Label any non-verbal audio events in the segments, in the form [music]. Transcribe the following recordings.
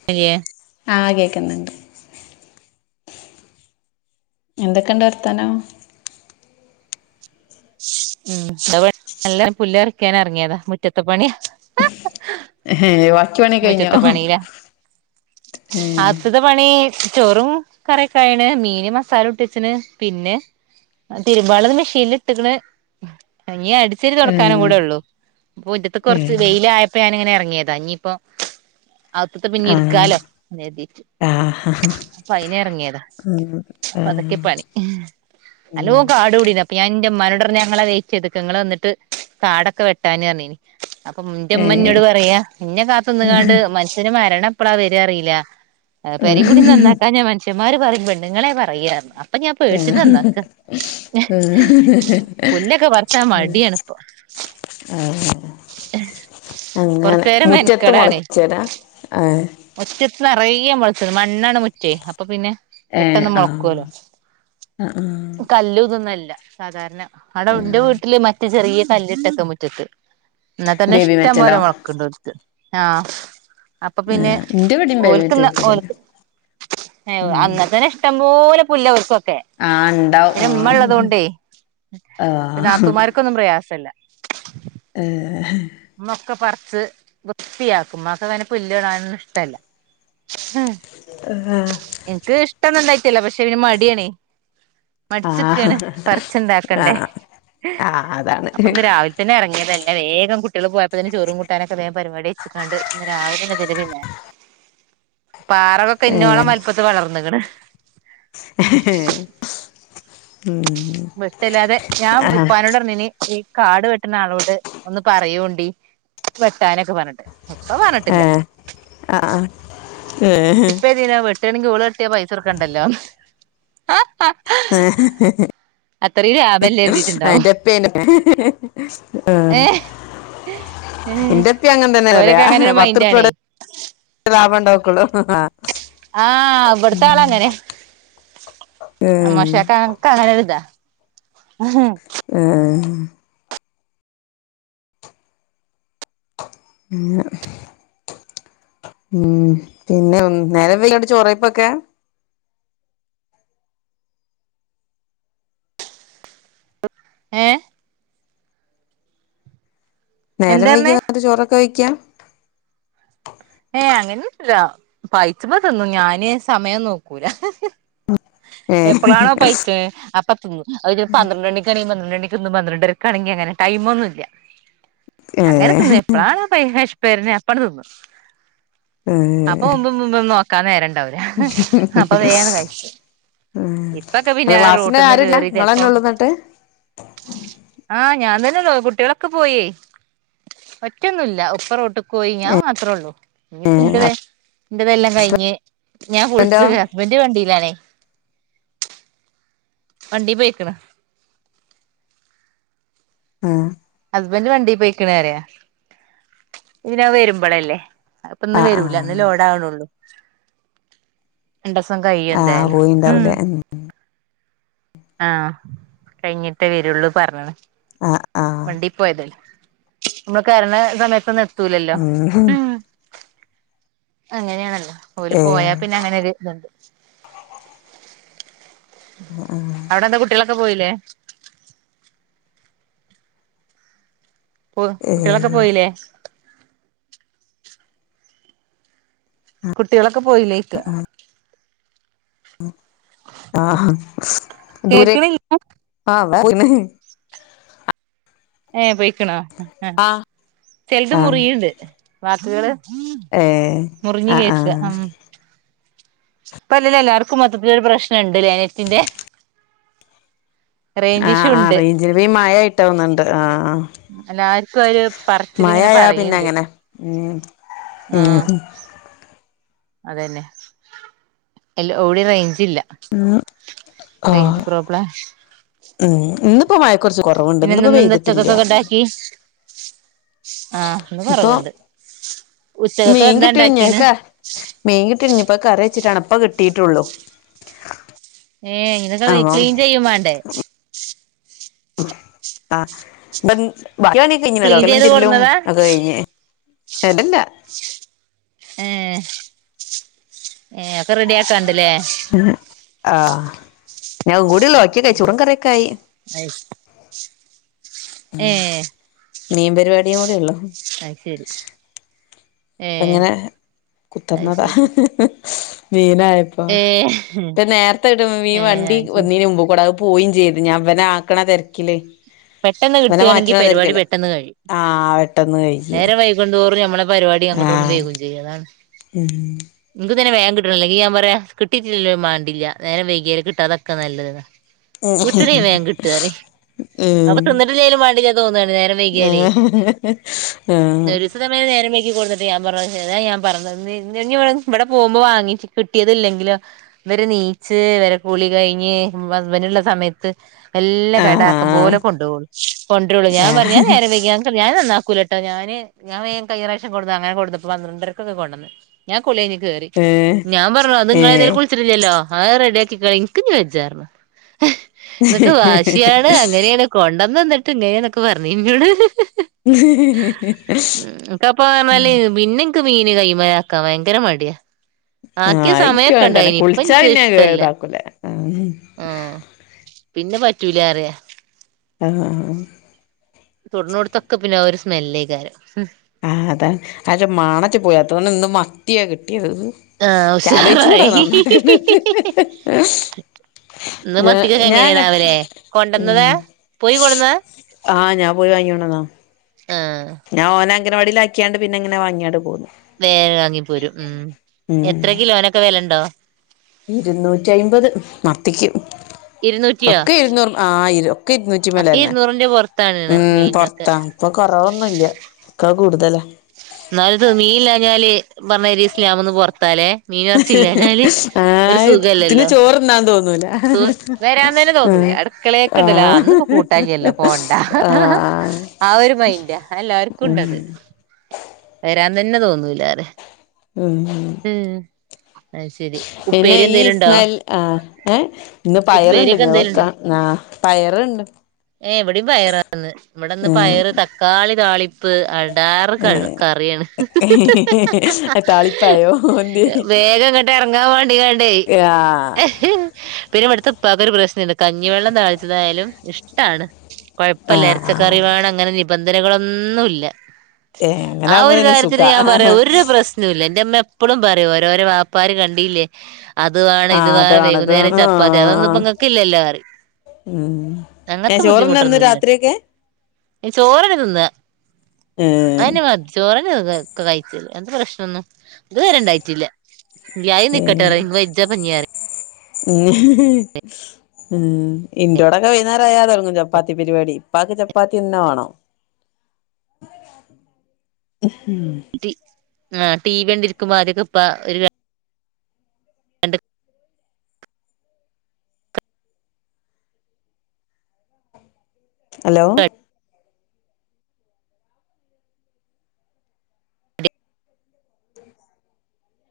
[unintelligible] ആഹ് കേൾക്കുന്നുണ്ട് എന്തൊക്കെണ്ട് വർത്താനം ഉം അ നല്ല പുല്ല്‌ പറിക്കാൻ ഇറങ്ങിയതാ മുറ്റത്തെ പണിയ ഏഹ് വാക്കി പണിയൊക്കെ കഴിഞ്ഞോ ഏഹ് അകത്ത്ത്തെ പണി ചോറും കറക്കായണ് മീന് മസാല കൂട്ടി വെച്ചണ് പിന്നെ തിരുമ്പാള്ളത് മെഷീനിൽ ഇട്ട്ക്ക്ണ് ഇനി അടിച്ചരി ഏ തുടക്കാനും കൂടെള്ളൂ അപ്പൊ മുറ്റത്തെ ഏ കുറച്ച് വെയിലായപ്പോ പ്പ ഞനിങ്ങനെ ഇറങ്ങിയതാ ഇനിയിപ്പോ അകത്തത്തെ പിന്നെ ആഹ് എടുക്കാലോ എന്നെരുതിട്ട് ആഹ് അപ്പൊ അയിന് ഇറങ്ങിയതാ ഉം അപ്പൊ ആഹ് അതൊക്കെ പണി ഉം നല്ലോ കാട് മൂടിണ് ന്റെ മ്മാനോട് റഞ്ഞു ഞാൻ ഇങ്ങളെ വയിറ്റ് ചെയ്ത് നിക്കാ നിങ്ങള് വന്നിട്ട് കാടൊക്കെ വെട്ടാന് പറഞ്ഞീന് അപ്പൊ ഏ ന്റെമ്മ ന്നോട് പറയാ ഇന്നെ കാത്ത് നിന്നാണ്ട് മനുഷ്യന് മരണം പ്പളാ വര അറില പേരിം കുടിം ആഹ് നന്നാക്കാഞാ മനുഷ്യന്മാര് പറയും പെണ്ണുങ്ങളെ പറയ പർഞ്ഞു ആ ആഹ പുല്ലൊക്കെ പറച്ചാ മടി ആണുപ്പൊ ആഹ് അങ്ങനെ കൊറച്ചേരം മുറ്റത്ത് മുളച്ച്താ ആഹ് മുച്ചത്ത് നറയേ മൊളച്ചത് മണ്ണാണ് മുറ്റെ അപ്പൊ പിന്നെ ഏ പെട്ടെന്ന് ആഹ് മൊളെക്കോലോ ആഹ് ആഹ് കല്ല് ഇതന്നല്ല സാധാരണ അവിടെ ന്റെ ആഹ് വീട് ട്ടില് മറ്റ ചെറിയ കല്ലിട്ടക്ക മുറ്റത്ത് ന്നാ തന്നെ ബേബി ഇഷ്ടം മെറ്റലോ പോലെ മുളക്കണ്ട് ഓൽക്ക് ആഹ് അപ്പൊ പിന്നെ ആഹ് ഇന്റെ ഇവിടിം ബേബി മെറ്റൽ ഓൽക്കിന്ന ഇട്ട്ക്ക്ണ് ഓൽക്ക് ഏഹ് ഉം അന്നത്തന്നെ ഇഷ്ടംപോലെ പുല്ല ഓൽക്കൊക്കെ ആഹ് ഇണ്ടാവും പിന്നെ ഇമ്മ ഉള്ളത് കൊണ്ടേ ആഹ് ക്കൊന്നും പ്രയാസല്ല ഏഹ് മ്മക്കെ പറച്ച് വൃത്തിയാക്കും മ്മാക്കു അങ്ങനെ പുല്ല് കാണാനൊന്നും ഇഷ്ടല്ല ആഹ് ഇച് ഇഷ്ടന്നു ഉണ്ടായിട്ടില്ല പക്ഷെ പിന്നെ മടിയണേ ആഹ് മടിച്ച്ക്കാണ് പറിച്ചുണ്ടാക്കണ്ടേ ആഹ് ആഹ് അതാണ് അപ്പന്ന് രാവിൽ തന്നെ ഇറങ്ങിയത വേഗം കുട്ട കുട്യള് പോയപ്പോ തന്നെ ചോറും കൂട്ടാനും പരിപാടി യ്ച്ചകാണ്ട് രാവിലെ തന്ന ഇതിന്റെ പിന്നാ പാറകളൊക്കെ ഇന്നോളം വൽപ്പത്തി വളർന്ന്ക്ക്‌ണ്. ഹേ ഹേ ഹേ വെട്ടല്ലാതെ ഞാം ആഹ് പാനോട്ർഞ്ഞീനി ഈ കാട് വെട്ടുണ ആളോട് ഒന്ന് പറയണ്ടി വെട്ടാനൊക്കെ പറഞ്ഞിട്ട്. ഉപ്പ പറ ഏഹ് ആഹ് ആഹ് ഏഹ് ലെന്തിനാ വേട്ടണ്. ഓള് വെട്ടാണെങ്കി പൈസ കൊട്ക്കണ്ടല്ലോ. ഹ ഹ ഹ ഏഹ് അത്തറീം ലാഭല്ലേ കരുതിയിട്ടുണ്ടാവും. പിന്ന ഏഹ്. ഏഹ് ന്റെ പ്പീംഅങ്ങന തന്നെ ഓരൊക്കെ പറയാ. അങ്ങനെ ഒരു മൈൻഡാണേ പത്ത്രപ്പ്യടെ ലാബണ്ടോക്കുള്ളു. ആഹ് ആഹ് ബടുത്താളങ്ങനെ. ഏഹ് അമ്മോശക്ക. ക്കതൊക്കെ ഒരിത. ഏഹ് പിന്ന ഉം പിന്നെ നേരം വെയ്കിയാണ്ട് ചോറെയ്പ്പൊക്കെ. ഏഹ് നേരം വെയ്കി എന്താർഞ്ഞേ വന്നിട്ട് ചോറൊക്കെ വെയ്ക്യ. ഏഹ് അങ്ങനെന്നുല്ല. പൈച്ച്മ്പ തിന്നും ഞാന് സമയം നോക്കൂല. ഏഹ് എപ്പളാണോ പൈച്ച്ണ് അപ്പോ തിന്നും. അയിനി പന്ത്രണ്ട്ണി കാണെങ്കി പന്ത്രണ്ടണിക്ക്ന്നും പന്ത്രണ്ടരക്കാണെങ്കി അങ്ങനെ ടൈം മൊന്നുല്യ. അങ്ങനെ തിന്ന ഏഹ് എപ്പളാണ് ബൈവെഷപേരണ്. അപ്പോങ്‌ തിന്നും. ഏഹ് അപ്പൊ മുമ്പ് പിമ്പൊന്നും നോക്കാ നേരണ്ടാവൂല. അപ്പൊ വേന്ന് കഴി ഇപ്പൊക്കെ അല്ല പിന്നെ ക്ലാസ്സിന് റോട്ടിന്ന് ആരുല്ല കേറി നിങ്ങള് തന്നെ ചെൽപ്പം ഉള്ളൂ എന്നിട്ട് ആഹ് ഞാൻ തന്നെള്ളൂ. കുട്യളൊക്കെ പോയീ. ഒറ്റൊന്നുല്ല. ഉപ്പ റോട്ട്ക്കോയി. ഞാ ഏഹ് മാത്രേള്ളൂ. ഇഞ്ഞി പ്പ ഇന്റത ഇന്റെതെല്ലാം ഹസ്ബന്റോ കഴിഞ്ഞ്. ഞാൻ കുൾച്ച് കേറ ഹസ്ബൻഡ് വണ്ടിയിലാണേ. വണ്ടീ പെയ്ക്ക്ണ്. ആഹ് ഹസ്ബന്റ് വണ്ടി പോയിക്ക്‌ണറിയാ. ഇതിനാ വരുമ്പളല്ലേ. അഹ്പ്പൊ ന്ന് ആഹ് വരൂല. ഇന്ന് ആഹ് ലോഡാവ്ണൊള്ളു. രണ്ടൂസം കയ്യും. ആഹ് എന്തായാലും. ഉം പോയിണ്ടാവൂലേ ആഹ് കഴിഞ്ഞിട്ടേ വരുള്ളൂ പർഞ്ഞ്ണ്. ആഹ് ആഹ് വണ്ടി പോയതല്ലെ. നമ്മള് കേർണ സമയത്തൊന്നും എർത്തൂലല്ലോ. ഉം അങ്ങനെണല്ലോ. ഓല് ഏഹ് പോയാ പി ന്നെങ്ങനൊരു തുണ്ട്. അഹ് ആഹ് അവിടെന്താ കുട്ടികളൊക്കെ പോയീലേ. പോ കുട്ടികളൊക്കെ ഏഹ് പോയീലേ. കുട്ടികളൊക്കെ പോയില്ലേ യ്ക്കാ. അഹ് ആഹ് ദൂരെ കേക്ക്ണില്ല ആഹ് പോയീണ്. ഏഹ് പെയിക്കണോ. ആഹ് ചെല്ത് ആഹ് മുറിയിണ്ട് വാക്ക്കള് ഏഹ് മുറിഞ്ഞ് ആഹ് കേക്ക ആഹ് ഉം ഇപ്പ അല്ലേലും എല്ലാർക്കും മൊത്തത്തിലൊരു പ്രശ്നണ്ട്ലേ നെറ്റിന്റെ റേഞ്ച് ആഹ് ഇഷ്യൂ ആഹ് ഉണ്ട് റെയ്ഞ്ച്ന് ഇപ്പ ഈ മയായിട്ട തോന്ന്ണ്ട് ആഹ് ആഹ് എല്ലാർക്കും ഒരു പറച്ചില് ഇങ്ങനെ മയആയാ പിന്നെ പറയ്ണ്ട് അങ്ങനെ ഉം ഉം ആഹ് അതന്നെ എല്ലോ എവുടിം റെയ്ഞ്ചില്ല ആഹ് റെയ്ഞ്ച് പ്രോബ്ല ഉം ഇന്ന്പ്പോ മഴക്കൊറച്ച് കൊറവ്ണ്ട് പിന്നെ ഇന്ന്പ്പോ എന്തെന്ന് എന്താ പെയ്ത്ട്ട്ല്ല ഉച്ചക്കൊക്കെ ഉണ്ടാക്കി ആഹ് ഇന്ന് ഇപ്പൊ കൊറവുണ്ട് ഉച്ചക്കൊക്കെ മീൻ എന്താ കിട്ടിണ് ഞ്ഞ് അത് ഉണ്ടാക്കീന് ക്ക മീൻ കിട്ടി ഇഞ് പ്പത് കറി വെച്ചിട്ടാണം ഇപ്പ കിട്ടിട്ടൊള്ളു ഏഹ് ഇ [unintelligible] അപ്പം ക്ലീൻ ചെയ്യും വാണ്ടേ ആഹ് ബൻ ബാക്കി പണിയൊക്കെ കഴിഞ്ഞ്ണ്‌ ക്ലീൻ തൊടക്കലും ചെയ്ത് തിര്മ്പലും കൊടുന്നതാ ഒക്കെ കഴിഞ്ഞ് സ്ഥലല്ല ഏഹ് ഏഹ് ഒക്കെ റെഡി ആക്കാണ്ട്ല്ലേ ആഹ് ആഹ് ഞ് അതും കൂടിയൊള്ളു ബാക്കിയൊക്കെ ആയി ചോറും കറിയൊക്കായി അയ് ഏഹ് മീൻ പരിവാടിം കൂടിയൊള്ളു അത് ശെരി അങ്ങനെ അത് കുത്തിർന്നതാ ശരി മീനായ പ്പോ ഏഹ് ഇപ്പ നേർത്തെ കിട്ടും മീൻ ഏഹ് വണ്ടി അത് ശരി വന്നീന് മുമ്പ് കൂടെ അത് പ്പോയിം ചെയ്തു ഞാ ഇവനെ ആക്ക്ണ തെരക്കില്ലേ പെട്ടെന്ന് കിട്ടാണെങ്കി പരിവാടി പെട്ടെന്ന് കഴിയും ആഹ് പെട്ടെന്ന് കഴിയും നേരം വൈ കുന്തോറും നമ്മളെ പരിവാടി അങ്ങോട്ടും ഇണ്ടും ആഹ് വൈകും ചെയ്യും അതാണ് ഉം ഇന്ക്കും തന്നെ വേം കിട്ടണം ഇല്ലെങ്കി ഞാ പറയാ കിട്ടിട്ടില്ലേം മാണ്ടില്ല്യ നേരം വൈകാല് കിട്ടാതക്ക നല്ലത് ഉ കിട്ടിണിം വേം കിട്ടാറി അപ്പൊ തിന്നിട്ടില്ലോലും വാണ്ടിലാ തോന്നാണ് നേരം വൈകിയാലേ ഏഹ് ആഹ് ഇതേമാരി നേരം വൈകി കൊട്ന്ന്ട്ട് ഞാ പറഞ്ഞു ഇതാ ഞാ പറഞ് ഇഞ്ഞ് ഇഞ് ഇവടെ പോകുമ്പോ വാങ്ങിച്ച് കിട്ടേന്ത് ഇല്ലങ്കിലോ ഇവര് നീച്ച് ഇവരെ കൂളി കഴിഞ്ഞ് ഹസ്ബന്റ്ള്ള സമയത്ത് എല്ലാം കടാക്കും പോലെ ആഹ് കൊണ്ടൊവൊളളു കൊണ്ട്രൊള്ളൂ ഞാ പറഞ്ഞു ആഹ് ഞാ നേരം വൈകിയ ഞാൻ നന്നാക്കൂലട്ടോ ഞാന് ഞാ വേം കഴിഞ്ഞ പ്രാവിശം കൊടുന്ന് അങ്ങനെ കൊടുന്നപ്പ പന്ത്രണ്ടരക്കൊക്കെ കൊണ്ടന്ന് ഞാ കുളി കഴിഞ്ഞ് കേറി ഏഹ് ഞാൻ പറഞ്ഞു അത് നിങ്ങളെതാലും ഏഹ് കു ച്ച്ട്ട്ഇല്ലല്ലോ അത് റെഡിയാക്കി ക്കാളി ഇന്ക്ക്ഞ്ഞ് വെച്ച പറഞ്ഞു ഇങ്ങക്ക് വാശ്ശാണ് അങ്ങനെണ് കൊണ്ടന്നന്ന്ട്ട് ഇങ്ങനെ നൊക്കെ പറഞ് ഇന്നോട് ഉം കപ്പ പറഞ്ഞാല് പിന്നെ ഇക്ക് മീന് കയ്യ്മലാക്കാ വയങ്കര മടിയാ ആക്കേ ആഹ് ഇക്കും സമയൊക്ക അങ്ങനെ തന്നെ ഇണ്ടായിനി ഇപ്പ കുളിച്ചാ ഇന്ക്ക് പിന്നെ ഇഷ്ടല്ല ഇതാക്കൂല ആഹ് ആഹ് പിന്നെ പറ്റൂലാറ്യ ആഹ് ആഹ് തൊട്ണോട്ത്തൊക്കെ പിന്നെ ആ ഒരു സ്മെല്ലേക്കാരം ആഹ് അതാ അക്ഷെ മാണച്ചു പോയി അതോണ്ട് ഇന്ന് മത്തിയാ കിട്ടിയത് ആഹ് ഇക്ക് ആലോയ്ച്ചുണ്ട ഉഷാറായി അത് നന്നാക്ക്ണത് ഇന്ന് ഞാ മത്തിക്കൊക്കെ ഞാൻങ്ങ എങ്ങനെയാണാവലെ കൊണ്ടന്നതാ ഉം പോയി കൊണ്ടന്നതാ ആഹ് ഞാ പോയി വാങ്ങിക്കൊണ്ടന്ന ആഹ് ഞാൻ ഓനെ അംഗനവാടിൽ ആക്കിയാണ്ട് പിന്നെങ്ങനെ വാങ്ങാട് പോന്നു വേ വാങ്ങിപ്പോരും ഉം ഉം എത്ര കിലോനൊക്കെ വെലണ്ടോ? ഇരുന്നൂറ്റി അയ്മ്പത് മത്തിക്ക് ഇരുന്നൂറ്റിയോ ഒക്കെ ഇരുന്നൂറ് ആ ഇര് ക്കെ ഇരുന്നൂറ്റി മേല ഇരുന്നൂറിന്റെ പുറത്താണ് ഉം പൊർത്താ ഇപ്പൊ കൊറവൊന്നുല്ല ഒക്കെ കൂടുതലന്നെ ഇന്നാല് മീൻ ഇല്ലാഞ്ഞാല് പറഞ്ഞയ്രി ഇസിലാമ്ന്ന് പുറത്താലേ ആഹ് ത്ന് ചോറ്ന്നാൻ തോന്നൂല ത് വരാൻ തന്നെ തോന്നൂല ആഹ് അടുക്കളെക്ക്ണ്ടല്ലോ ആഹ് ഇന്ന് പ്പോ കൂട്ടാൻ ഇല്ലല്ലോ പോണ്ട ആഹ് ആഹ് ഒരു മൈന്റ എല്ലാർക്കും ഇണ്ടത് [unintelligible] വരാൻ തന്നെ തോന്നൂല്ല അറയ്യാ ഉം ഉം അയ്ശരി ഉപ്പേരി ഈ എന്തേലും ഇണ്ടോ? സ്മെൽ ആഹ് ഏഹ് ഇന്ന് പയറ്ണ്ട് വെക്കാം ആഹ് പയറ്ണ്ട് ഏഹ് ഇവടിം പയറാന്ന് ഇവടെന്ന് ഉം പയറ് തക്കാളി താളി പ്പ് അടാറ് ക കറിയാണ് താളിപ്പായോ എന്തെ വേഗം ഇങ്ങട്ട് എറങ്ങാൻ വേണ്ടിക്കാണ്ടേ ആഹ് പിന്നെ ഇവടുത്തെ ഇപ്പാക്കോരു പ്രശ്നണ്ട് കഞ്ഞിവെള്ളം താളിച്ചതായാലും ഇഷ്ട്ടാണ് കൊഴപ്പല്ല ആഹ് ആഹ് എരച്ചക്കറി വേണം അങ്ങനെ നിബന്ധനകളൊന്നുല്ല ഏഹ് അങ്ങനെ ആഹ് ആകുമ്പോ ഒരു പിന്നെ കാര്യത്തില് സുഖാ ഞാൻ പറയാ ആഹ് ഒരു പ്രശ്ന ന്നുല്ല ഇന്റെറ ഇമ്മ എപ്പളും പറയും ഓരോരോ വാപ്പാര് കണ്ടില്ലേ അത് വേണം ഇത് അത് വേണം അത് വൈകുന്നേരം ച വേണം പ്പാത്തി ആഹ് അതൊന്നുംപ്പങ്ങക്ക്ല്ലല്ലോ അറിം ഉം അങ്ങത്തെ ഏഹ് ചോറ്ന്നാ ഇന്ന് ബുദ്ധിമുട്ടൊന്നുല്ലട്ടോ രാത്രിയൊക്കെ ചോറന്നെ തിന്ന ഏഹ് അതന്നെ മ ചോറന്നെ ഒക്കെ കഴിച്ചല് അങ്ങൻത്തെ പ്രശ്നന്നും ഇത് വരെ ഇണ്ടായിട്ടില്ല ഏഹ് [unintelligible] ഉം ഇന്റോടൊക്കെ വൈകുന്നേരം അയാതെടങ്ങും ചപ്പാത്തി പരിപാടി ഇപ്പക്ക് ചപ്പാത്തി തന്നെ വാണം [unintelligible] ടി ടി വി കണ്ടിരിക്കുമ്പോ ആദ്യൊക്കെ ഇപ്പ ഒരു ര [unintelligible] ഹലോ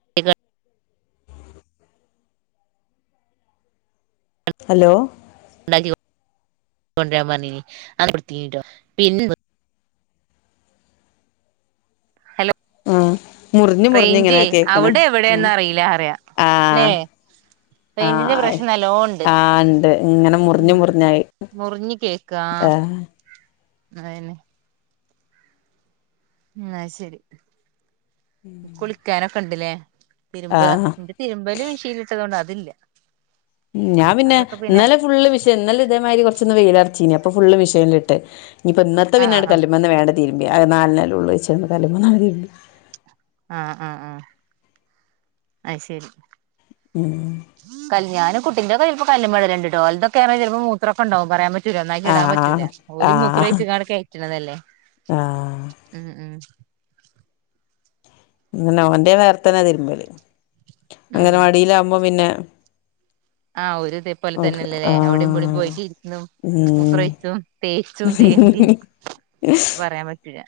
[unintelligible] ഹലോ [unintelligible] ഹലോ ആഹ് മുറിഞ്ഞ് മുറിഞ്ഞ് റൈയ്ഞ്ചേ ഇങ്ങനെ കേക്ക്ണേ അവിടെ ഉം ഇവടെന്നറീലന്ന ല്ലേ ആഹ് റൈഞ്ചിന്റെ ആഹ് പ്രശ്നം നല്ലോ ഇണ്ട് ആഹ് ഇണ്ട് ഇങ്ങനെ ഉം മുറിഞ്ഞ് മുറിഞ്ഞായി മുറിഞ് കേക്ക കാ ആഹ് അതന്നേ അയ്ശരി കുളിക്കാനൊക്കെ ഇണ്ട്ലെ തിരുമ്പ ആഹ് തിരുമ്പല് മിഷിൻല് ഇട്ടതോണ്ട് അതില്ല ഞാൻ പിന്നെ ഇന്നലെ ഫുള്ള് മിഷിൻ ഇന്നലെ ഇതേമാതിരി കുറച്ചൊന്ന് വെയിലറച്ചീനി അപ്പൊ ഫുള്ള് മിഷിനിലിട്ട് ഇഞ്പ്പോ ഇന്നത്തെ ആഹ് പിന്നട് ആഹ് കല്ലുമന്ന് വേണ്ട് തിരുമ്പേ അത് നാലണല്ലേ ഒള്ളൂ ച്ചാണ്ട് കല്ലുമന്നങ്ങട്ട് തിരുമ്പി ആഹ് ആഹ് ആഹ് അയ്ശരി ഉം കല് കുട്ടിൻ്റൊക്കെ ചിലപ്പോ കല്ലുമ്മല്ടല്ണ്ടട്ടോ ഓൽതൊക്കെറഞ്ഞ ചിലപ്പോ മൂത്രക്കെണ്ടാവും പറയാൻപറ്റ റ്റൂല ഒന്നായിട്ട് ഇടാൻ പറ്റൂല ആഹ് ഓല് ആഹ് മൂത്രൊഴിച്ച്കാണ്ട് കയറ്റണതല്ലേ ആഹ് ഉം ഉം അങ്ങനെ ഓന്റെ വേർത്തന്നെ തിരുമ്പല് ഉം അങ്ങനവടിയിലകുമ്പോ പിന്നെ ആഹ് ഒരു ഇതേ പോലെ ഓൽക്ക് തന്നെല്ലല്ലേ അവിടെ ഇവടെും ആഹ് പോയിട്ട് ഇരിക്കുന്നു ഉം മുത്രോയിച്ചും തേച്ചും തേമ്പും പറയാൻ പറ്റില്ല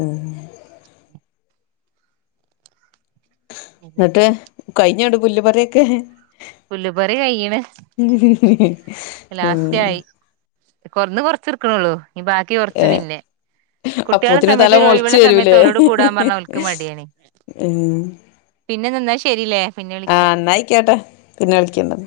ആഹ് എന്നിട്ട് പിന്നൊക്കെയാ കഴിഞ്ഞോട്ട് പുല്ല് പറിയൊക്കെ പുല്ലുപറി കയ്യണ് [inaudible] കൊറന്ന് കൊറച്ചിടുക്കണള്ളൂ ഞ്ഞി ബാക്കി കുറച്ച് ഏഹ് പിന്നെ കുട്ടികളെ അപ്പോത്തിന് തല സമയത്ത് മൊളച്ച് രഴിവുള്ള സമയത്ത് വരൂലേ ഓലോട് കൂടാൻ പറഞ്ഞ ഓൽക്ക് മടിയാണ് ഉം പിന്നെ എന്നാ ശരില്ലേ പിന്നെ ആഹ് വിളിക്കാം എന്നായിക്കോട്ടെ പിന്നെ വിളിക്കണ്ട്